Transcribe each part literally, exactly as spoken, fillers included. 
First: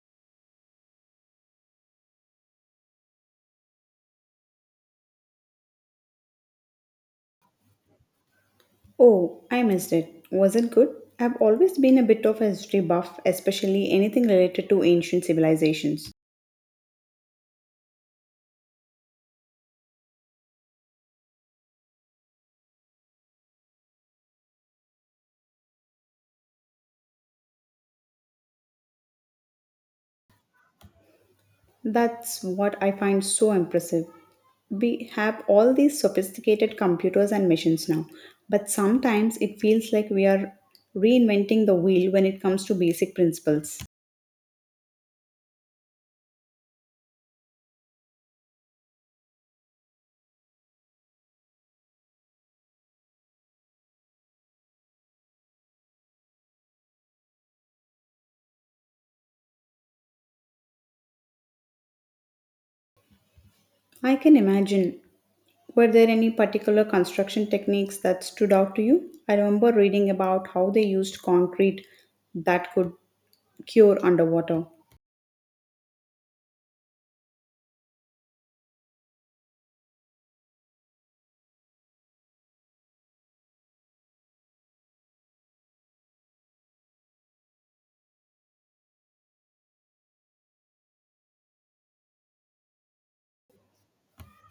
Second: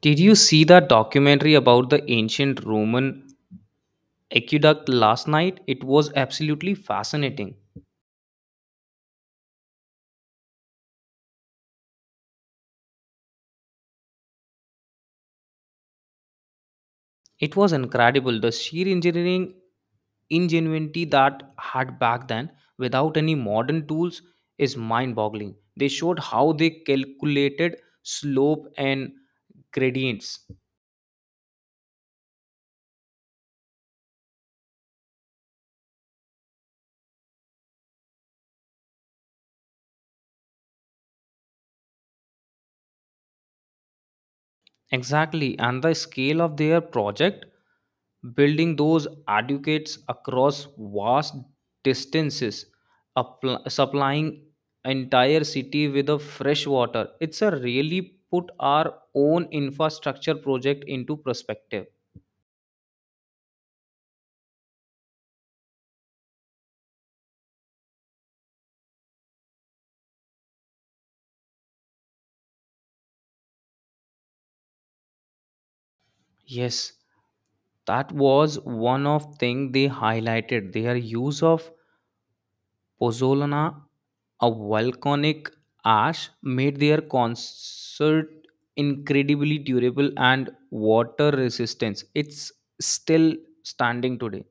Did you see that documentary about the ancient Roman aqueduct last night? It was absolutely fascinating. Oh, I missed it. Was it good? I've always been a bit of a history buff, especially anything related to ancient civilizations. It was incredible the sheer engineering ingenuity that had back then without any modern tools is mind-boggling. They showed how they calculated slope and gradients. That's what I find so impressive. We have all these sophisticated computers and machines now, but sometimes it feels like we are reinventing the wheel when it comes to basic principles. Exactly, and the scale of their project, building those educates across vast distances, appl- supplying entire city with a fresh water. It's a really put our own infrastructure project into perspective. I can imagine. Were there any particular construction techniques that stood out to you? I remember reading about how they used concrete that could cure underwater. Yes, that was one of thing they highlighted their use of pozzolana, a volcanic ash, made their concert incredibly durable and water resistant. It's still standing today.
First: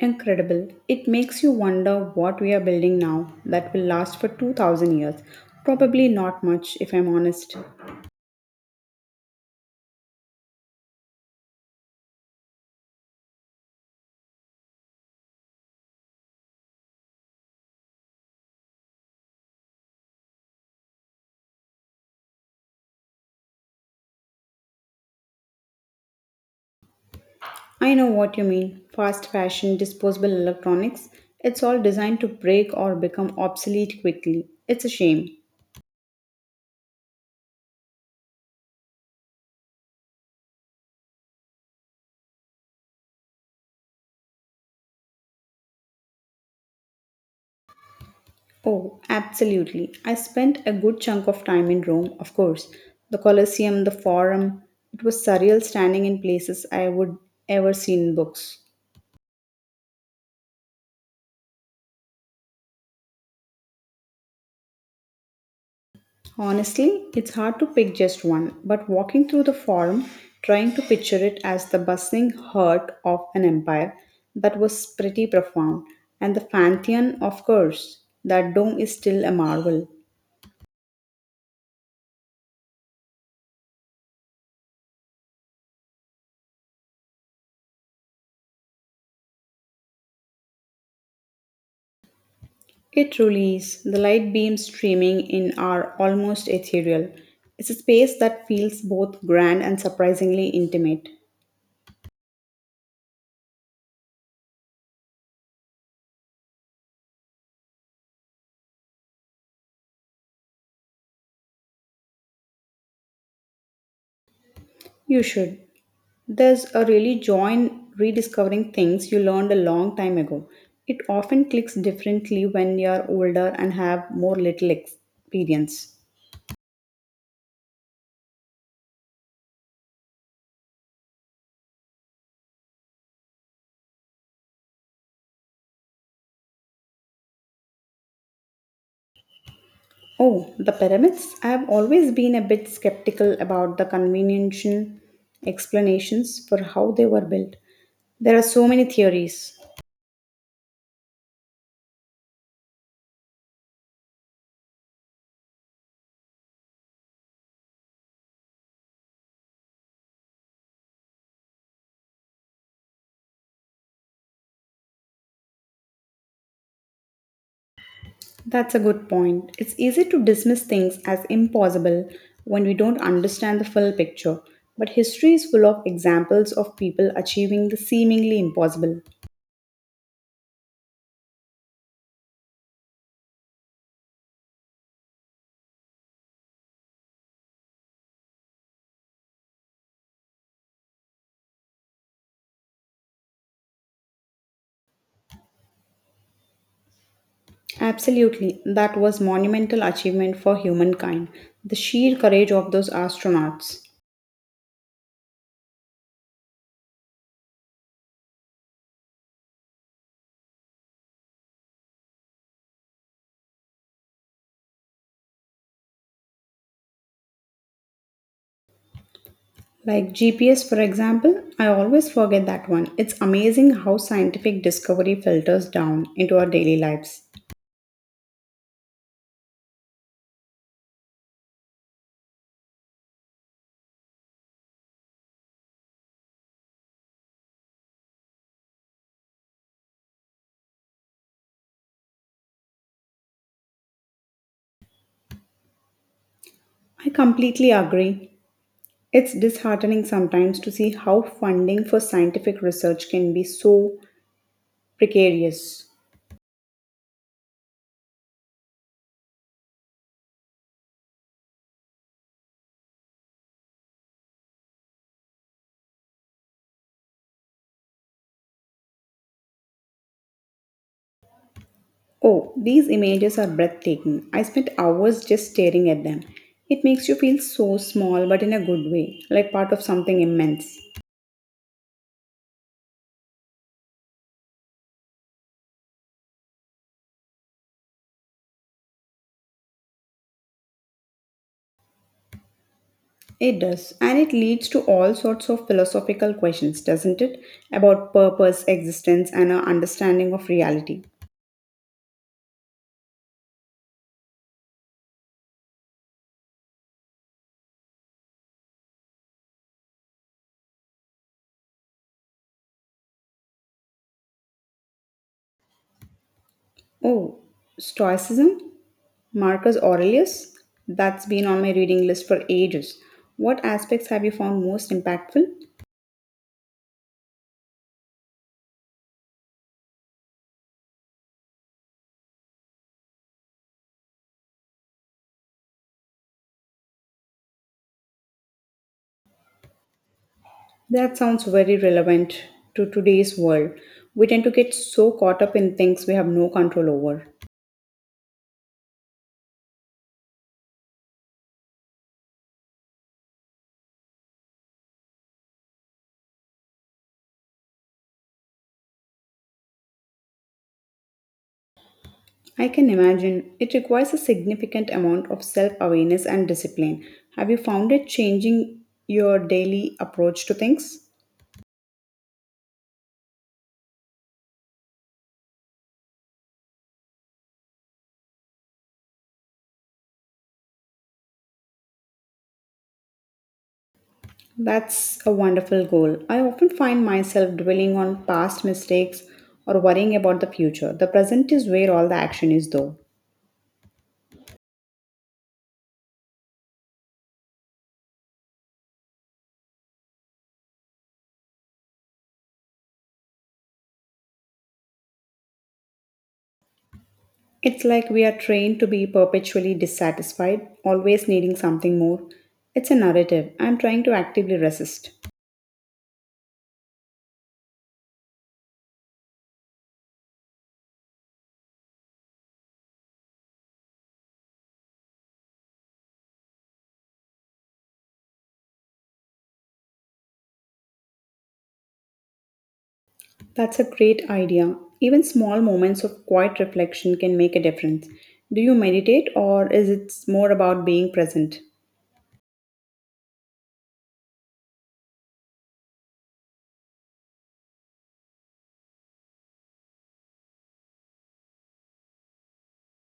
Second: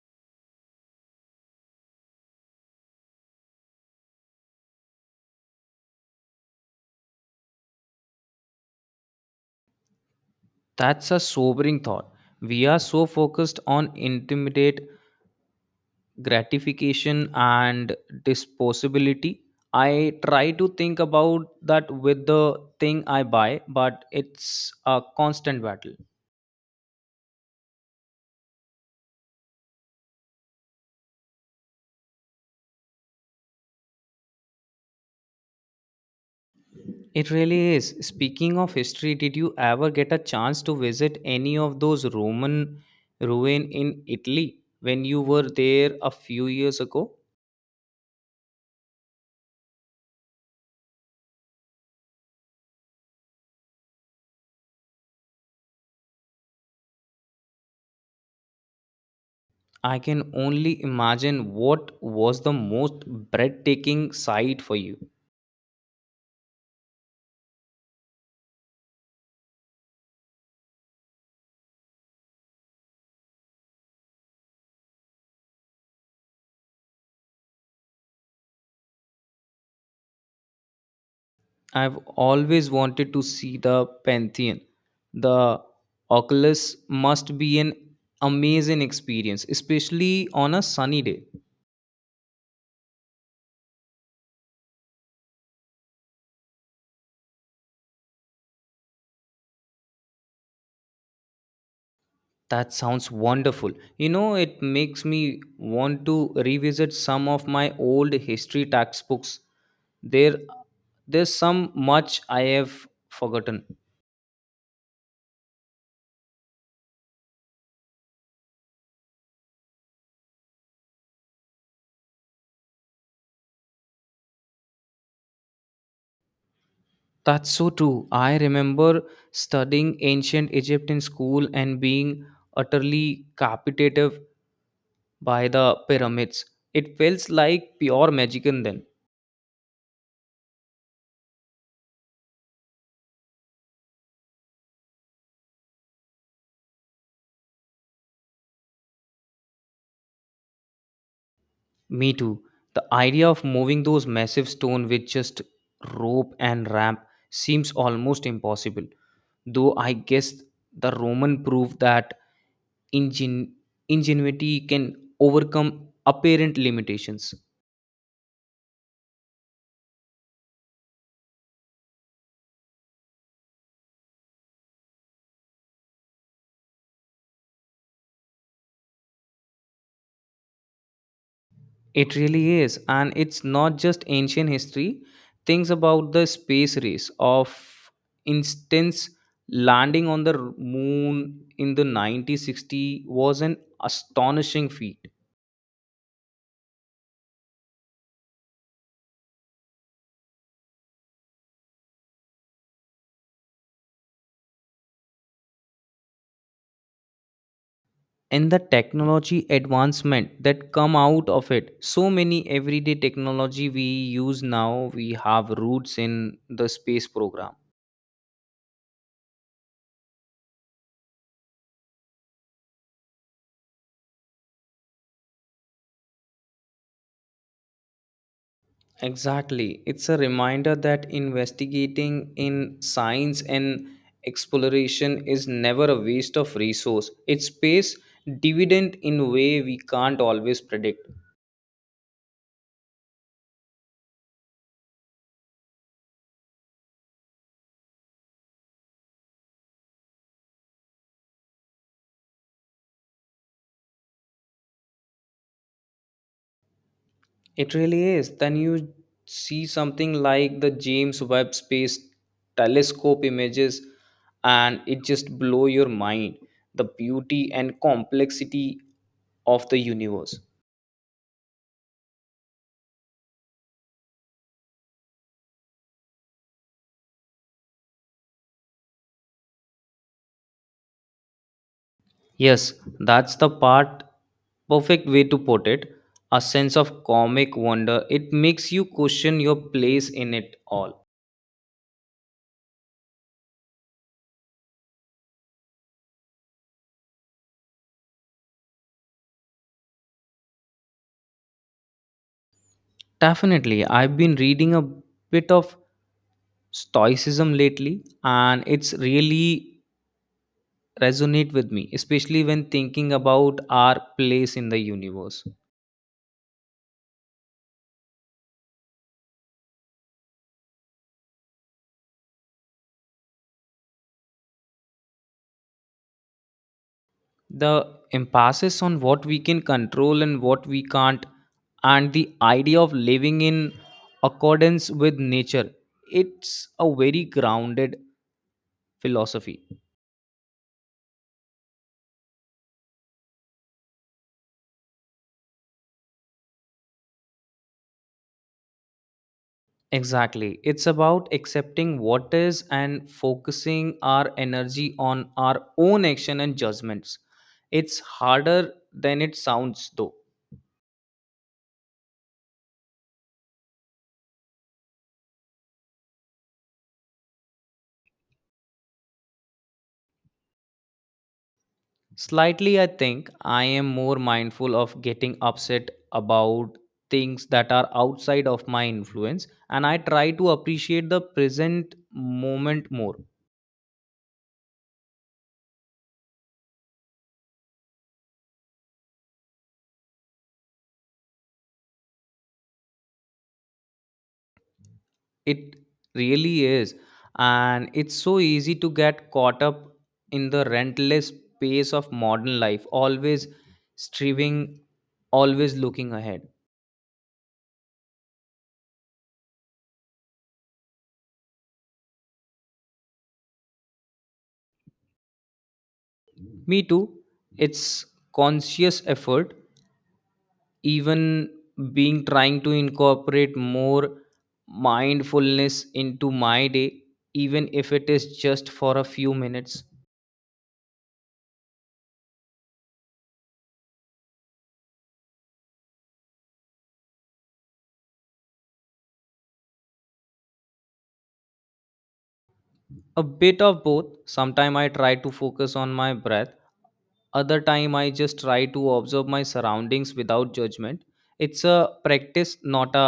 Incredible. It makes you wonder what we are building now that will last for two thousand years. Probably not much, if I'm honest. That's a sobering thought. We are so focused on intimidate gratification and disposability. I try to think about that with the thing I buy, but it's a constant battle. I know what you mean fast fashion, disposable electronics. It's all designed to break or become obsolete quickly. It's a shame. It really is. Speaking of history, did you ever get a chance to visit any of those Roman ruin in Italy when you were there a few years ago? Oh, absolutely. I spent a good chunk of time in Rome, of course. The Colosseum, the Forum. It was surreal standing in places I would ever seen in books. I can only imagine what was the most breathtaking sight for you. Honestly, it's hard to pick just one, but walking through the forum, trying to picture it as the bustling heart of an empire, that was pretty profound. And the Pantheon, of course, that dome is still a marvel. I've always wanted to see the Pantheon. The Oculus must be an amazing experience, especially on a sunny day. It truly is. The light beams streaming in are almost ethereal. It's a space that feels both grand and surprisingly intimate. That sounds wonderful. You know, it makes me want to revisit some of my old history textbooks. There there's some much I have forgotten. You should. There's a really joy in rediscovering things you learned a long time ago. It often clicks differently when you're older and have more little experience. That's so true. I remember studying ancient Egypt in school and being utterly captivated by the pyramids. It felt like pure magic in then. Oh, the pyramids? I've always been a bit skeptical about the convenient explanations for how they were built. There are so many theories. Me too. The idea of moving those massive stone with just rope and ramp seems almost impossible, though I guess the Roman proved that ingen- ingenuity can overcome apparent limitations. That's a good point. It's easy to dismiss things as impossible when we don't understand the full picture. But history is full of examples of people achieving the seemingly impossible. It really is, and it's not just ancient history. Things about the space race, of instance, landing on the moon in the nineteen sixty was an astonishing feat. Absolutely, that was monumental achievement for humankind. The sheer courage of those astronauts. And the technology advancement that come out of it, so many everyday technology we use now we have roots in the space program. Like G P S, for example, I always forget that one. It's amazing how scientific discovery filters down into our daily lives. Exactly, it's a reminder that investigating in science and exploration is never a waste of resource, it's pays dividend in a way we can't always predict. I completely agree. It's disheartening sometimes to see how funding for scientific research can be so precarious. It really is. Then you see something like the James Webb Space Telescope images, and it just blow your mind. The beauty and complexity of the universe. Oh, these images are breathtaking. I spent hours just staring at them. It makes you feel so small, but in a good way, like part of something immense. Yes, that's the part. Perfect way to put it. A sense of comic wonder. It makes you question your place in it all. It does, and it leads to all sorts of philosophical questions, doesn't it? About purpose, existence, and our understanding of reality. Definitely, I've been reading a bit of stoicism lately, and it's really resonate with me, especially when thinking about our place in the universe. Oh, Stoicism? Marcus Aurelius? That's been on my reading list for ages. What aspects have you found most impactful? The emphasis on what we can control and what we can't, and the idea of living in accordance with nature, it's a very grounded philosophy. That sounds very relevant to today's world. We tend to get so caught up in things we have no control over. Exactly. It's about accepting what is and focusing our energy on our own action and judgments. It's harder than it sounds, though. I can imagine it requires a significant amount of self awareness and discipline. Have you found it changing your daily approach to things? Slightly, I think I am more mindful of getting upset about things that are outside of my influence, and I try to appreciate the present moment more. That's a wonderful goal. I often find myself dwelling on past mistakes or worrying about the future. The present is where all the action is, though. It really is, and it's so easy to get caught up in the relentless pace of modern life, always striving, always looking ahead. It's like we are trained to be perpetually dissatisfied, always needing something more. It's a narrative I'm trying to actively resist. Me too, it's conscious effort, even being trying to incorporate more mindfulness into my day, even if it is just for a few minutes. That's a great idea. Even small moments of quiet reflection can make a difference. Do you meditate, or is it more about being present? A bit of both, sometime I try to focus on my breath, other time I just try to observe my surroundings without judgment. It's a practice, not a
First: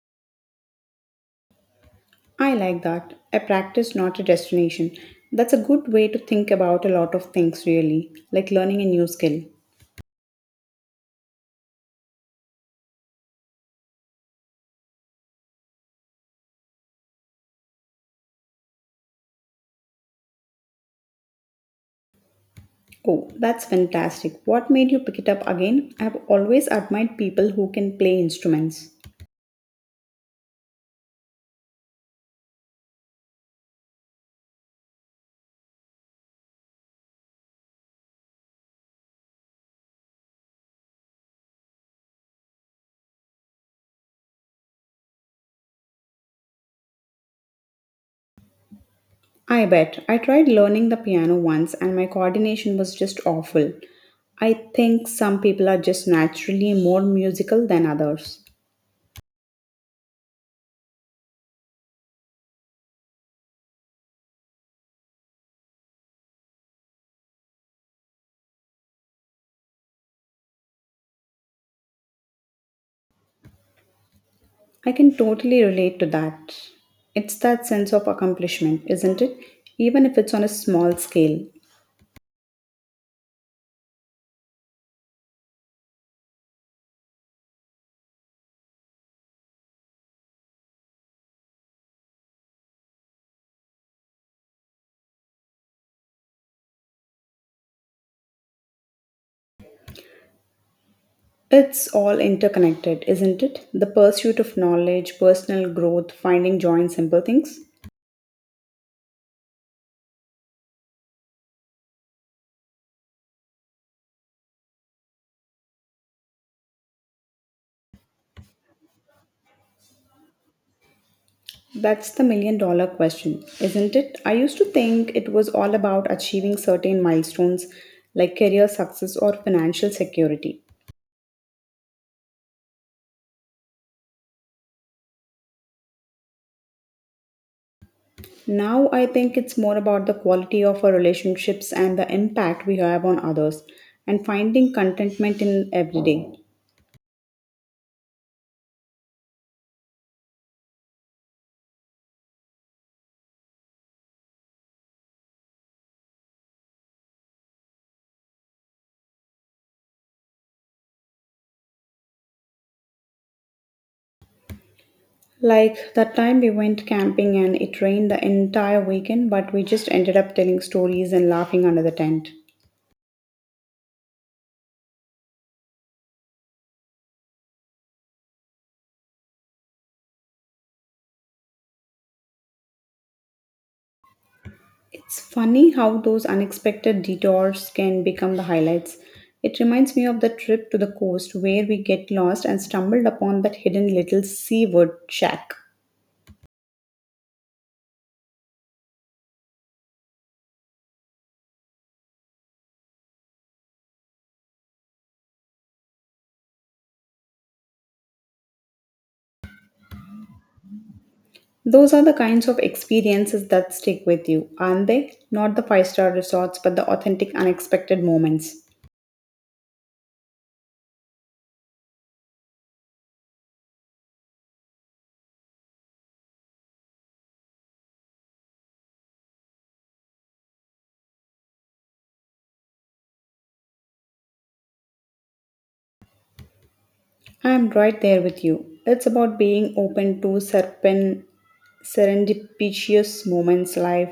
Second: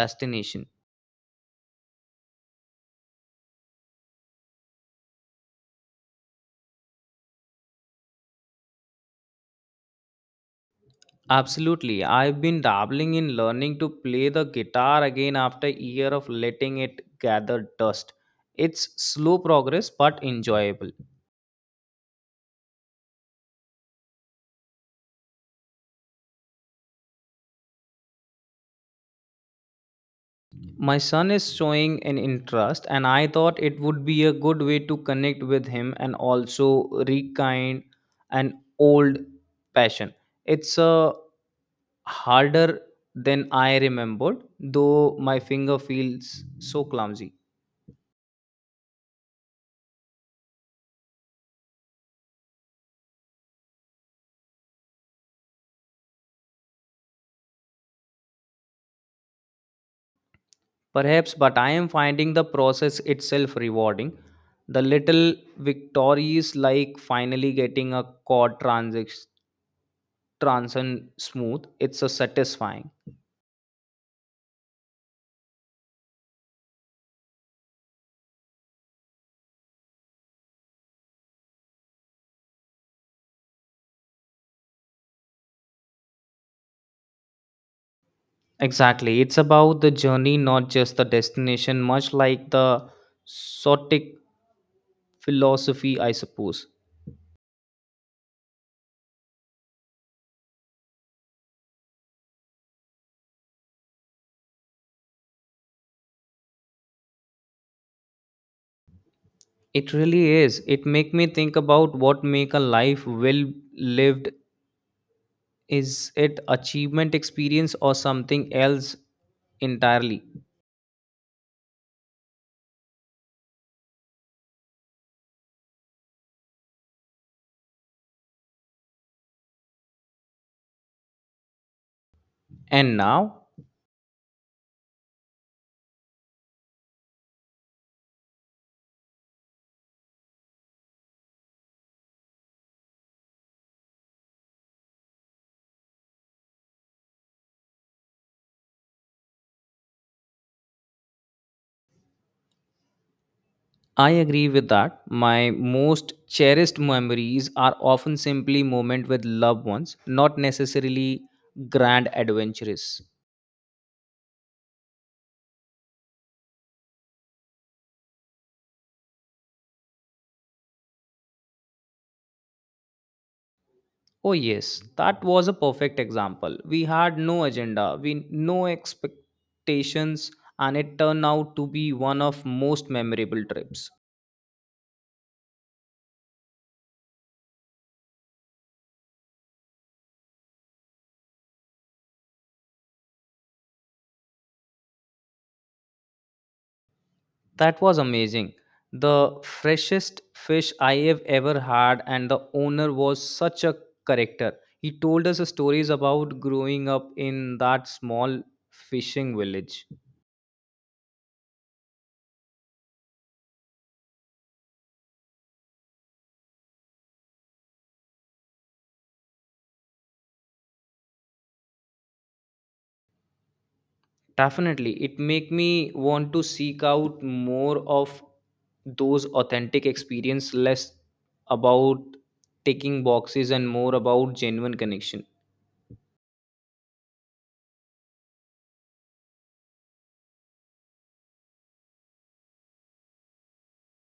destination. I like that. A practice, not a destination. That's a good way to think about a lot of things, really, like learning a new skill. Absolutely. I've been dabbling in learning to play the guitar again after a year of letting it gather dust. It's slow progress but enjoyable. Oh, that's fantastic. What made you pick it up again? I've always admired people who can play instruments. My son is showing an interest and I thought it would be a good way to connect with him and also rekindle an old passion. It's uh, harder than I remembered, though my finger feels so clumsy. I bet. I tried learning the piano once and my coordination was just awful. I think some people are just naturally more musical than others. Perhaps, but I am finding the process itself rewarding. The little victories, like finally getting a chord transition transition smooth, it's a satisfying. I can totally relate to that. It's that sense of accomplishment, isn't it? Even if it's on a small scale. Exactly, it's about the journey, not just the destination. Much like the Sotic philosophy, I suppose. It's all interconnected, isn't it? The pursuit of knowledge, personal growth, finding joy in simple things. It really is. It make me think about what make a life well lived. Is it achievement experience or something else entirely? That's the million dollar question, isn't it? I used to think it was all about achieving certain milestones like career success or financial security. And now? Now I think it's more about the quality of our relationships and the impact we have on others and finding contentment in every day. I agree with that. My most cherished memories are often simply moments with loved ones, not necessarily grand adventures. Like that time we went camping and it rained the entire weekend, but we just ended up telling stories and laughing under the tent. Oh yes, that was a perfect example. We had no agenda, we no expectations and it turned out to be one of most memorable trips. It's funny how those unexpected detours can become the highlights. It reminds me of the trip to the coast where we get lost and stumbled upon that hidden little seawood shack. That was amazing. The freshest fish I have ever had, and the owner was such a character. He told us stories about growing up in that small fishing village. Those are the kinds of experiences that stick with you, aren't they? Not the five star resorts, but the authentic, unexpected moments. Definitely, it make me want to seek out more of those authentic experience, less about ticking boxes and more about genuine connection. I'm right there with you. It's about being open to serpent serendipitous moments life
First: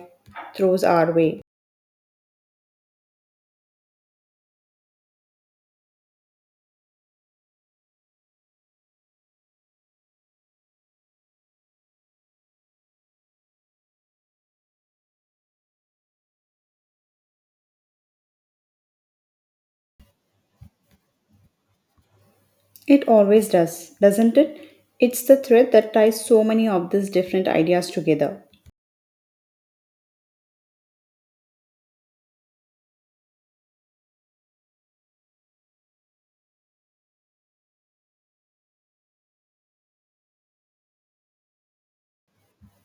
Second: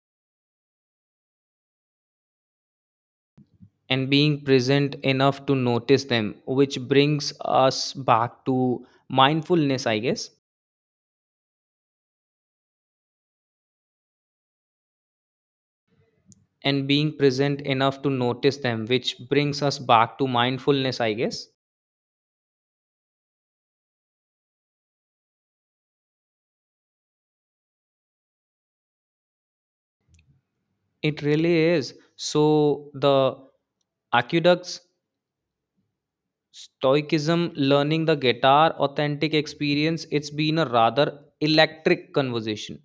throws our way. And being present enough to notice them which brings us back to mindfulness I guess And being present enough to notice them, which brings us back to mindfulness, I guess. It always does, doesn't it? It's the thread that ties so many of these different ideas together. It really is. So the aqueducts, stoicism, learning the guitar, authentic experience, it's been a rather electric conversation.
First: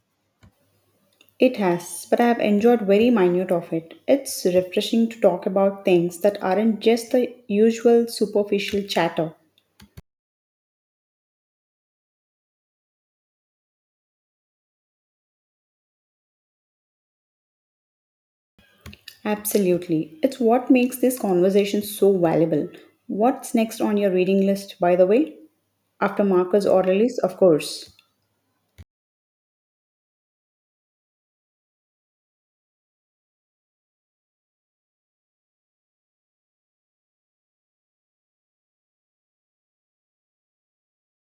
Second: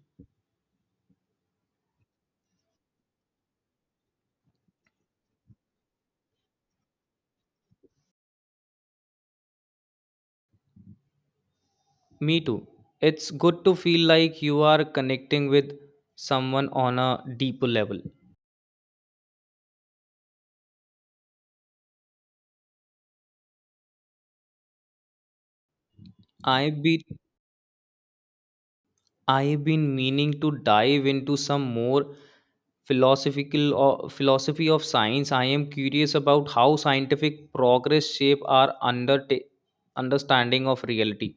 It has, but I have enjoyed very minute of it. It's refreshing to talk about things that aren't just the usual superficial chatter. Me too, it's good to feel like you are connecting with someone on a deeper level. Absolutely. It's what makes this conversation so valuable. What's next on your reading list, by the way? After Marcus i've been Aurelius, of course. I've been meaning to dive into some more philosophical or philosophy of science. I am curious about how scientific progress shape our under understanding of reality.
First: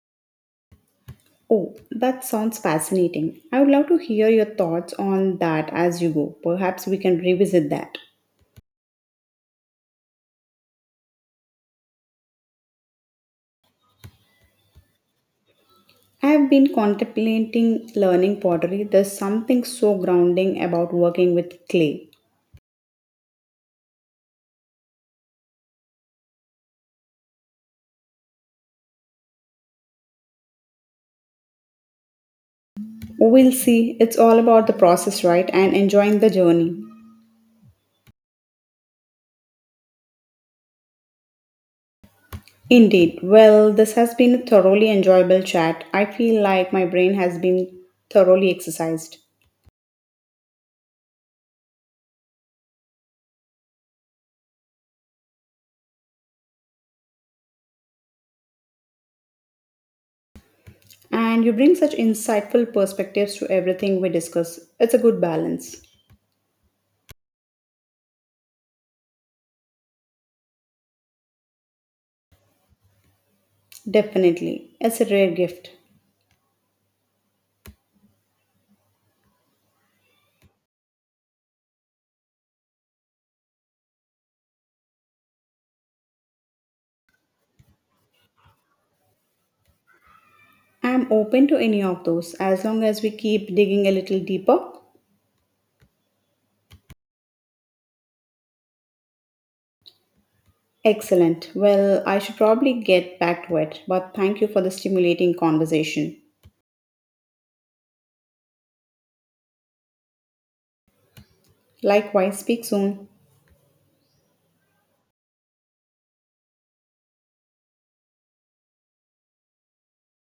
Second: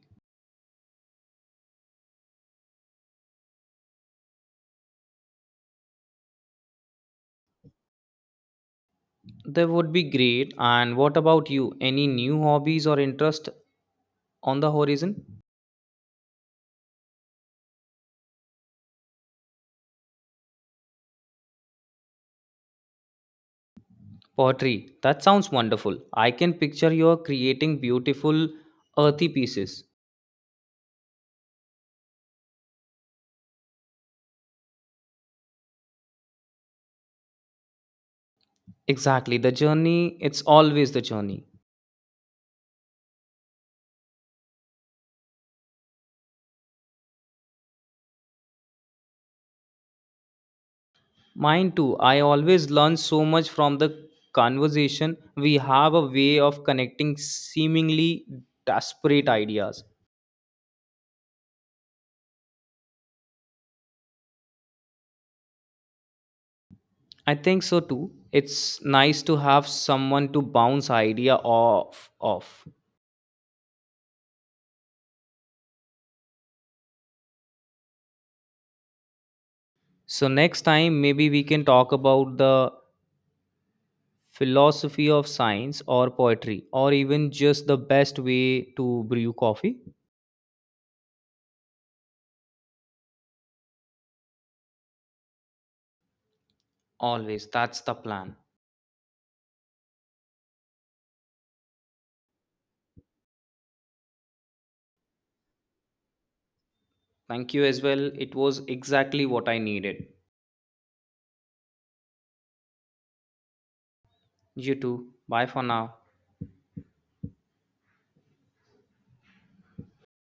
Oh, that sounds fascinating. I would love to hear your thoughts on that as you go. Perhaps we can revisit that. That would be great. And what about you? Any new hobbies or interest on the horizon? I have been contemplating learning pottery. There's something so grounding about working with clay. Pottery. That sounds wonderful. I can picture you creating beautiful earthy pieces. We'll see. It's all about the process, right? And enjoying the journey. Exactly. The journey, it's always the journey. Indeed. Well, this has been a thoroughly enjoyable chat. I feel like my brain has been thoroughly exercised. Mine too. I always learn so much from the conversation. We have a way of connecting seemingly disparate ideas. And you bring such insightful perspectives to everything we discuss. It's a good balance. I think so too. It's nice to have someone to bounce idea off off. Definitely, it's a rare gift. So next time maybe we can talk about the philosophy of science or poetry or even just the best way to brew coffee. I'm open to any of those as long as we keep digging a little deeper. Always, that's the plan. Excellent. Well, I should probably get back to it, but thank you for the stimulating conversation. Thank you as well. It was exactly what I needed. Likewise, speak soon. You too. Bye for now.